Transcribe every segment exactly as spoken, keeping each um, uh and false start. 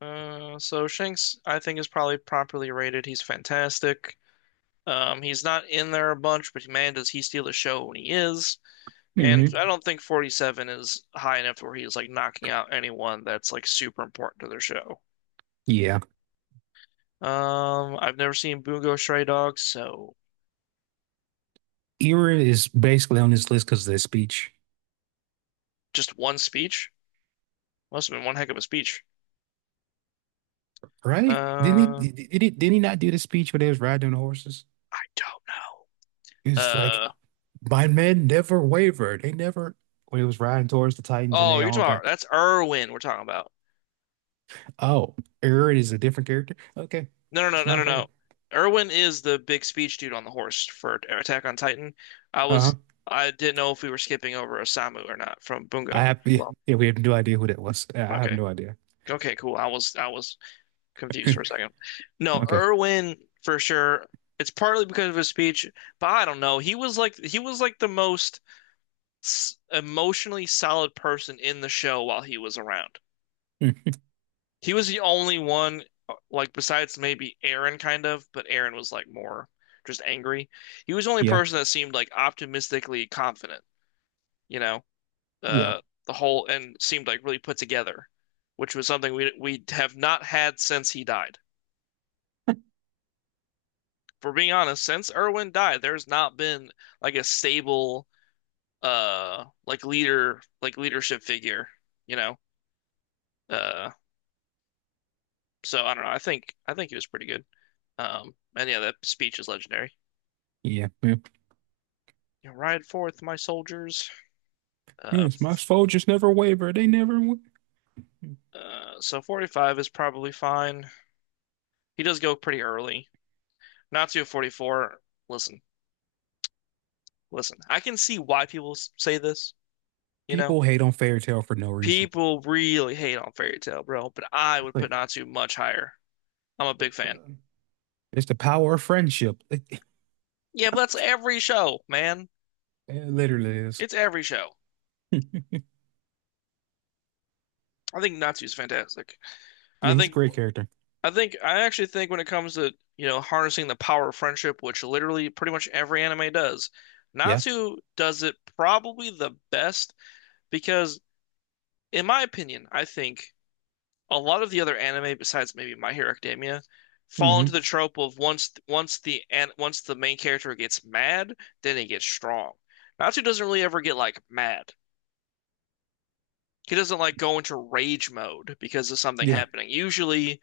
Uh, so Shanks, I think, is probably properly rated. He's fantastic. Um, he's not in there a bunch, but man, does he steal the show when he is. And Hmm. I don't think forty-seven is high enough where he's like knocking out anyone that's like super important to their show. Yeah. Um, I've never seen Bungo Stray Dogs, so Era is basically on this list because of that speech, just one speech must have been one heck of a speech. right? Didn't he Uh, did, did he did he not do the speech when they was riding on the horses? I don't know. He's like, Uh, my men never wavered. They never when he was riding towards the Titans and Oh, they you're all talking about got that's Irwin we're talking about. oh, Era is a different character? Okay. No, no, no, It's no, my no, no. bad. Erwin is the big speech dude on the horse for Attack on Titan. I was, Uh-huh. I didn't know if we were skipping over Osamu or not from I Bungo. have yeah, Well, yeah, we have no idea who that was. I I have okay, no idea. okay, cool. I was, I was confused for a second. No, Okay. Erwin for sure. It's partly because of his speech, but I don't know. He was like, he was like the most s- emotionally solid person in the show while he was around. Hmm. He was the only one, uh, like besides maybe Aaron, kind of, but Aaron was like more just angry. He was the only Yeah. person that seemed like optimistically confident, you know, Yeah. uh, the whole and seemed like really put together, which was something we we have not had since he died. For being honest, since Irwin died, there's not been like a stable, uh, like leader, like leadership figure, you know. Uh, so I don't know. I think I think he was pretty good. Um, and yeah, that speech is legendary. Yeah. Yeah. You know, ride forth, my soldiers. Uh, Yes, my soldiers never waver. They never wa- uh, so forty-five is probably fine. He does go pretty early. Natsu forty-four. Listen, listen. I can see why people say this. You know, People hate on fairy tale for no reason. people really hate on Fairy Tail, bro. But I It's would put Like, Natsu much higher. I'm a big Like, fan. uh, it's the power of friendship. It, Yeah, but that's every show, man. It literally is. It's every show. Yeah, I think Natsu's fantastic. I he's a think great character. I think I actually think when it comes to, you know, harnessing the power of friendship, which literally pretty much every anime does, Yeah. Natsu does it probably the best because in my opinion, I think a lot of the other anime besides maybe My Hero Academia fall into Hmm. the trope of once once the an- once the main character gets mad, then he gets strong. Natsu doesn't really ever get like mad. He doesn't like go into rage mode because of something Yeah. happening. Usually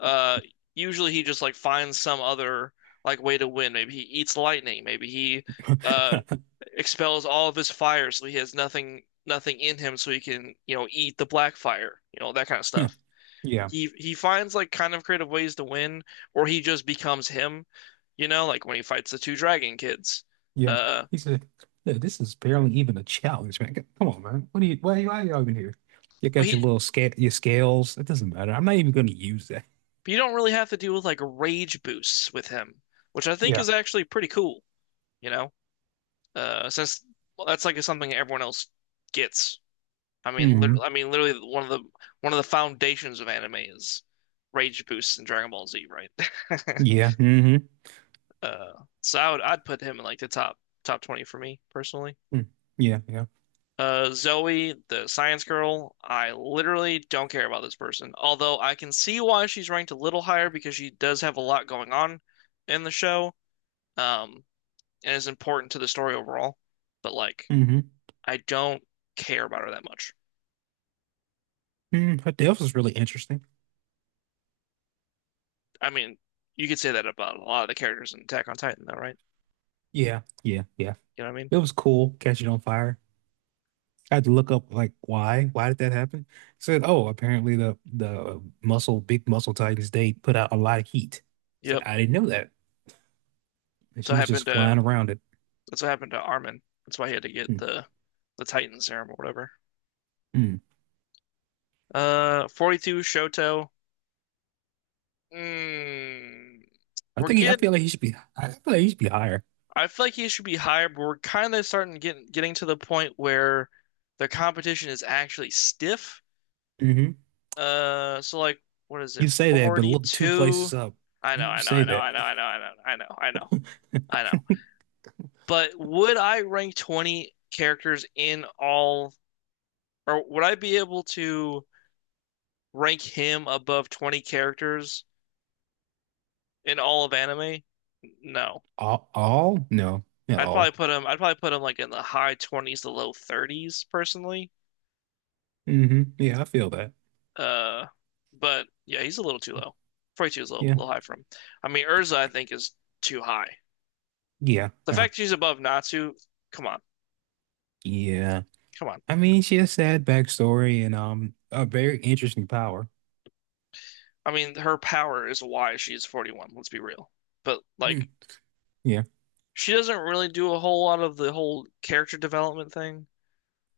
Uh, usually he just like finds some other like way to win. Maybe he eats lightning. Maybe he uh expels all of his fire so he has nothing nothing in him so he can, you know, eat the black fire, you know, that kind of stuff. Yeah. He he finds like kind of creative ways to win, or he just becomes him, you know, like when he fights the two dragon kids. Yeah. Uh, He said, "Look, this is barely even a challenge, man. Come on, man. What are you, why, why are y'all even here? You but got your he little scale, your scales. It doesn't matter. I'm not even going to use that. you don't really have to deal with like rage boosts with him, which I think Yeah. is actually pretty cool, you know? Uh, since well, that's like something everyone else gets. I mean, hmm. literally, I mean, literally one of the one of the foundations of anime is rage boosts in Dragon Ball Z, right? Yeah. Hmm. Uh, so I would I'd put him in like the top top twenty for me personally. Yeah. Yeah. Uh, Zoe, the science girl, I literally don't care about this person. Although I can see why she's ranked a little higher because she does have a lot going on in the show, um, and is important to the story overall. But like, Hmm. I don't care about her that much. Mm, her death was really interesting. I mean, you could say that about a lot of the characters in Attack on Titan, though, right? Yeah. Yeah. Yeah. You know what I mean? It was cool. Catch it on fire. I had to look up like why why did that happen? Said, oh, apparently the the uh, muscle big muscle titans they put out a lot of heat. Said Yep. I didn't know that, and That's she what was happened just to flying around it. that's what happened to Armin. That's why he had to get Hmm, the the Titan serum or whatever. hmm. Uh, forty-two Shoto. Mm, I we're think he, I getting. feel like he should be I feel like he should be higher. I feel like he should be higher, but we're kind of starting getting getting to the point where the competition is actually stiff. Hmm. Uh, so like, what is You it? say that, but look two forty-two. places up. I know, You, you I know, say I know, that. I know, I know, I know, I know, I know, I know. But would I rank twenty characters in all, or would I be able to rank him above twenty characters in all of anime? No. All, all? No, not I'd probably all. put him, I'd probably put him like in the high twenties to low thirties personally. Hmm. Yeah, I feel that. Uh, but yeah, he's a little too low. forty-two is a little, a Yeah, little high for him. I mean, Urza, I think, is too high. yeah, The yeah, fact she's above Natsu, come on, yeah. come on. I mean, she has sad backstory and um a very interesting power. I mean, her power is why she's forty-one, let's be real. But Hmm. like Yeah. she doesn't really do a whole lot of the whole character development thing.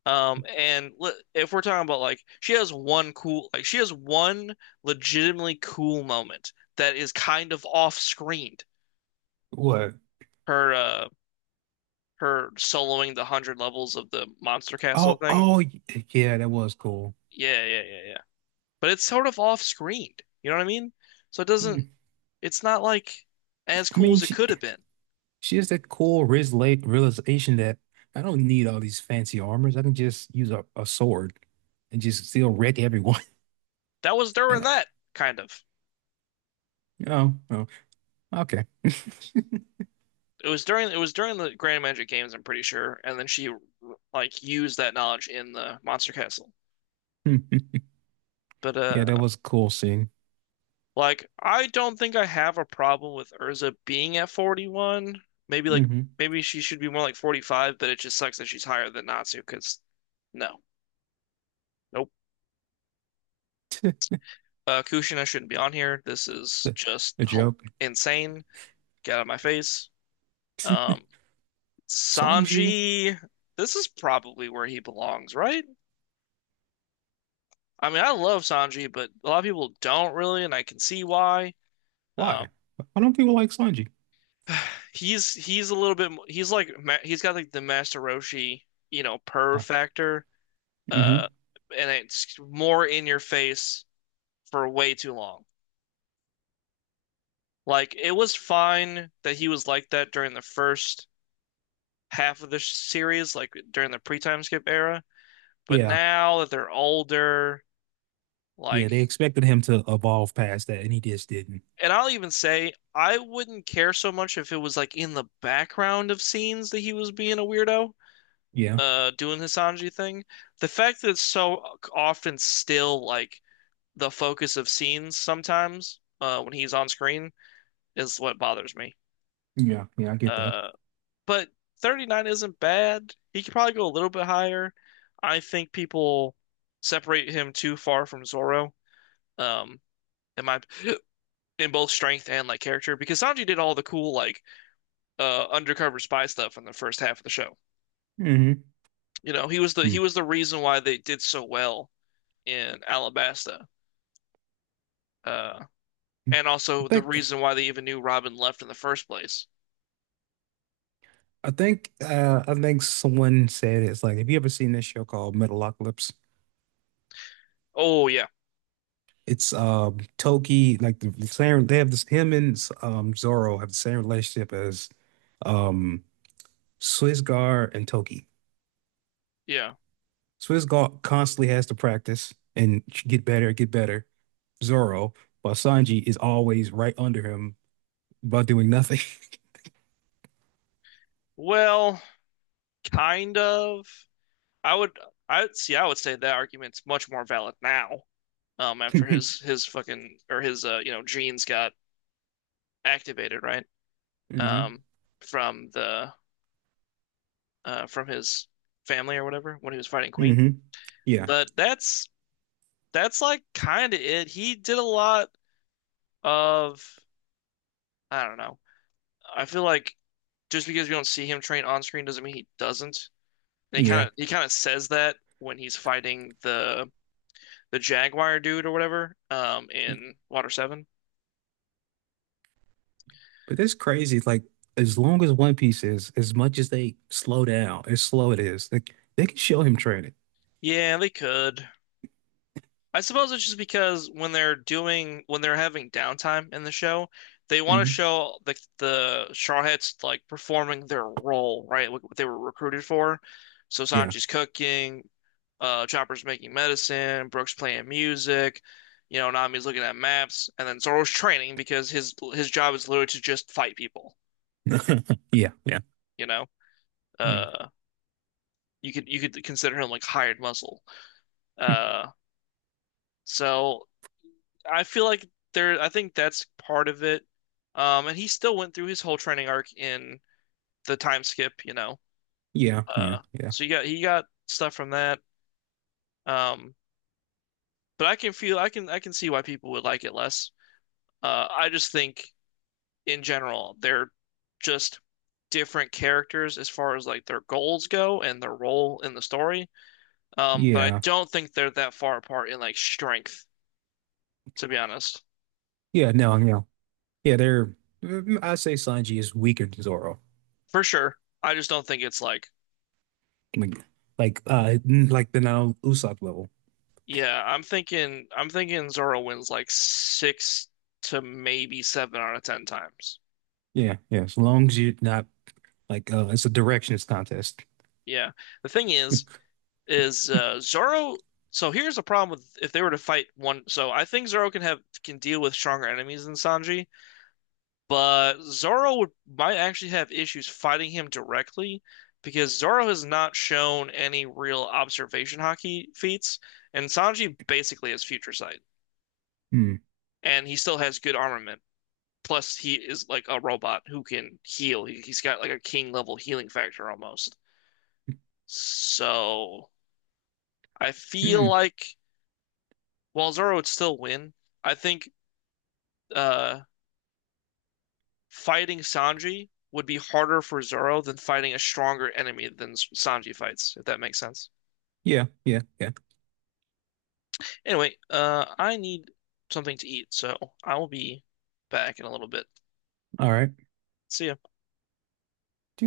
Um, and le- if we're talking about like she has one cool, like she has one legitimately cool moment that is kind of off screened. What? Her uh her soloing the hundred levels of the Monster Castle Oh, thing. oh, y- yeah, that was cool. Yeah, yeah, yeah, yeah. But it's sort of off screened. You know what I mean? So it doesn't. Mm. It's not like as I cool mean, as it she could have been. she has that cool reala- realization that I don't need all these fancy armors. I can just use a, a sword and just still wreck everyone. That was during That- that kind of. Oh, oh, okay. It was during it was during the Grand Magic Games, I'm pretty sure, and then she like used that knowledge in the Monster Castle. Yeah, But uh, that was a cool scene. like I don't think I have a problem with Urza being at forty-one. Maybe like Hmm. maybe she should be more like forty-five, but it just sucks that she's higher than Natsu because no, nope. Uh, Kushina shouldn't be on here. This is The, just the hel- joke. insane. Get out of my face. Um, Sanji, Sanji, this is probably where he belongs, right? I mean, I love Sanji, but a lot of people don't really, and I can see why. Um, why? Why don't people like Sanji? he's he's a little bit mo- he's like ma- he's got like the Master Roshi, you know, purr Uh, factor, uh, hmm. and it's more in your face for way too long. Like it was fine that he was like that during the first half of the series, like during the pre-time skip era, but Yeah, now that they're older, yeah, like they expected him to evolve past that, and he just didn't. And I'll even say I wouldn't care so much if it was like in the background of scenes that he was being a weirdo, Yeah, uh, doing his Sanji thing. The fact that it's so often still like the focus of scenes sometimes, uh, when he's on screen is what bothers me. yeah, yeah, I get that. Uh, but thirty-nine isn't bad. He could probably go a little bit higher. I think people separate him too far from Zoro, um, in my in both strength and like character because Sanji did all the cool like uh, undercover spy stuff in the first half of the show. Hmm. You know, he was the he was the reason why they did so well in Alabasta, uh, and I also the think. reason why they even knew Robin left in the first place. I think uh, I think someone said it's like, have you ever seen this show called Metalocalypse? Oh yeah, It's um Toki, like the the same they have this him and um Zoro have the same relationship as um Swiss Guard and Toki. yeah. Swiss Guard constantly has to practice and get better, get better. Zoro, while Sanji is always right under him about doing nothing. Well, kind of. I would I see. I would say that argument's much more valid now. Um, after his his fucking or his uh you know genes got activated, right? Hmm. Um, from the uh from his family or whatever when he was fighting Queen. Hmm. Yeah. But that's that's like kind of it. He did a lot of, I don't know. I feel like just because we don't see him train on screen doesn't mean he doesn't. And he Yeah. kind of he kind of says that when he's fighting the the Jaguar dude or whatever um in Water seven. But that's crazy. Like as long as One Piece is, as much as they slow down, as slow it is, like they can show him training. Yeah, they could. I suppose it's just because when they're doing when they're having downtime in the show, they want to Hmm. show the the Shawheads like performing their role, right? Like what they were recruited for. So Yeah. Sanji's cooking, uh, Chopper's making medicine, Brooks playing music, you know, Nami's looking at maps, and then Zoro's training because his his job is literally to just fight people, Yeah. Yeah. you know? Mm. Uh, you could you could consider him like hired muscle. Uh, so I feel like there, I think that's part of it. Um, and he still went through his whole training arc in the time skip, you know. Yeah. Yeah. Uh, Yeah. so you got he got stuff from that. Um, but I can feel, I can, I can see why people would like it less. Uh, I just think in general they're just different characters as far as like their goals go and their role in the story. Um, but I Yeah. don't think they're that far apart in like strength, to be honest. Yeah. No. No. Yeah. They're. Mm, I say Sanji is weaker than Zoro. For sure. I just don't think it's like Like, like, uh, mm, like the now Usopp level. Yeah, I'm thinking I'm thinking Zoro wins like six to maybe seven out of ten times. Yeah. Yeah. As long as you're not like, uh, it's a directions contest. Yeah. The thing is, is uh Zoro so here's the problem with if they were to fight one so I think Zoro can have can deal with stronger enemies than Sanji, but Zoro would might actually have issues fighting him directly because Zoro has not shown any real observation hockey feats, and Sanji basically has future sight, Mm. and he still has good armament. Plus, he is like a robot who can heal. He- has got like a king level healing factor almost. So I feel Mm. like while Zoro would still win, I think uh, fighting Sanji would be harder for Zoro than fighting a stronger enemy than Sanji fights, if that makes sense. Yeah. Yeah. Yeah. Anyway, uh, I need something to eat, so I will be back in a little bit. All right. See ya.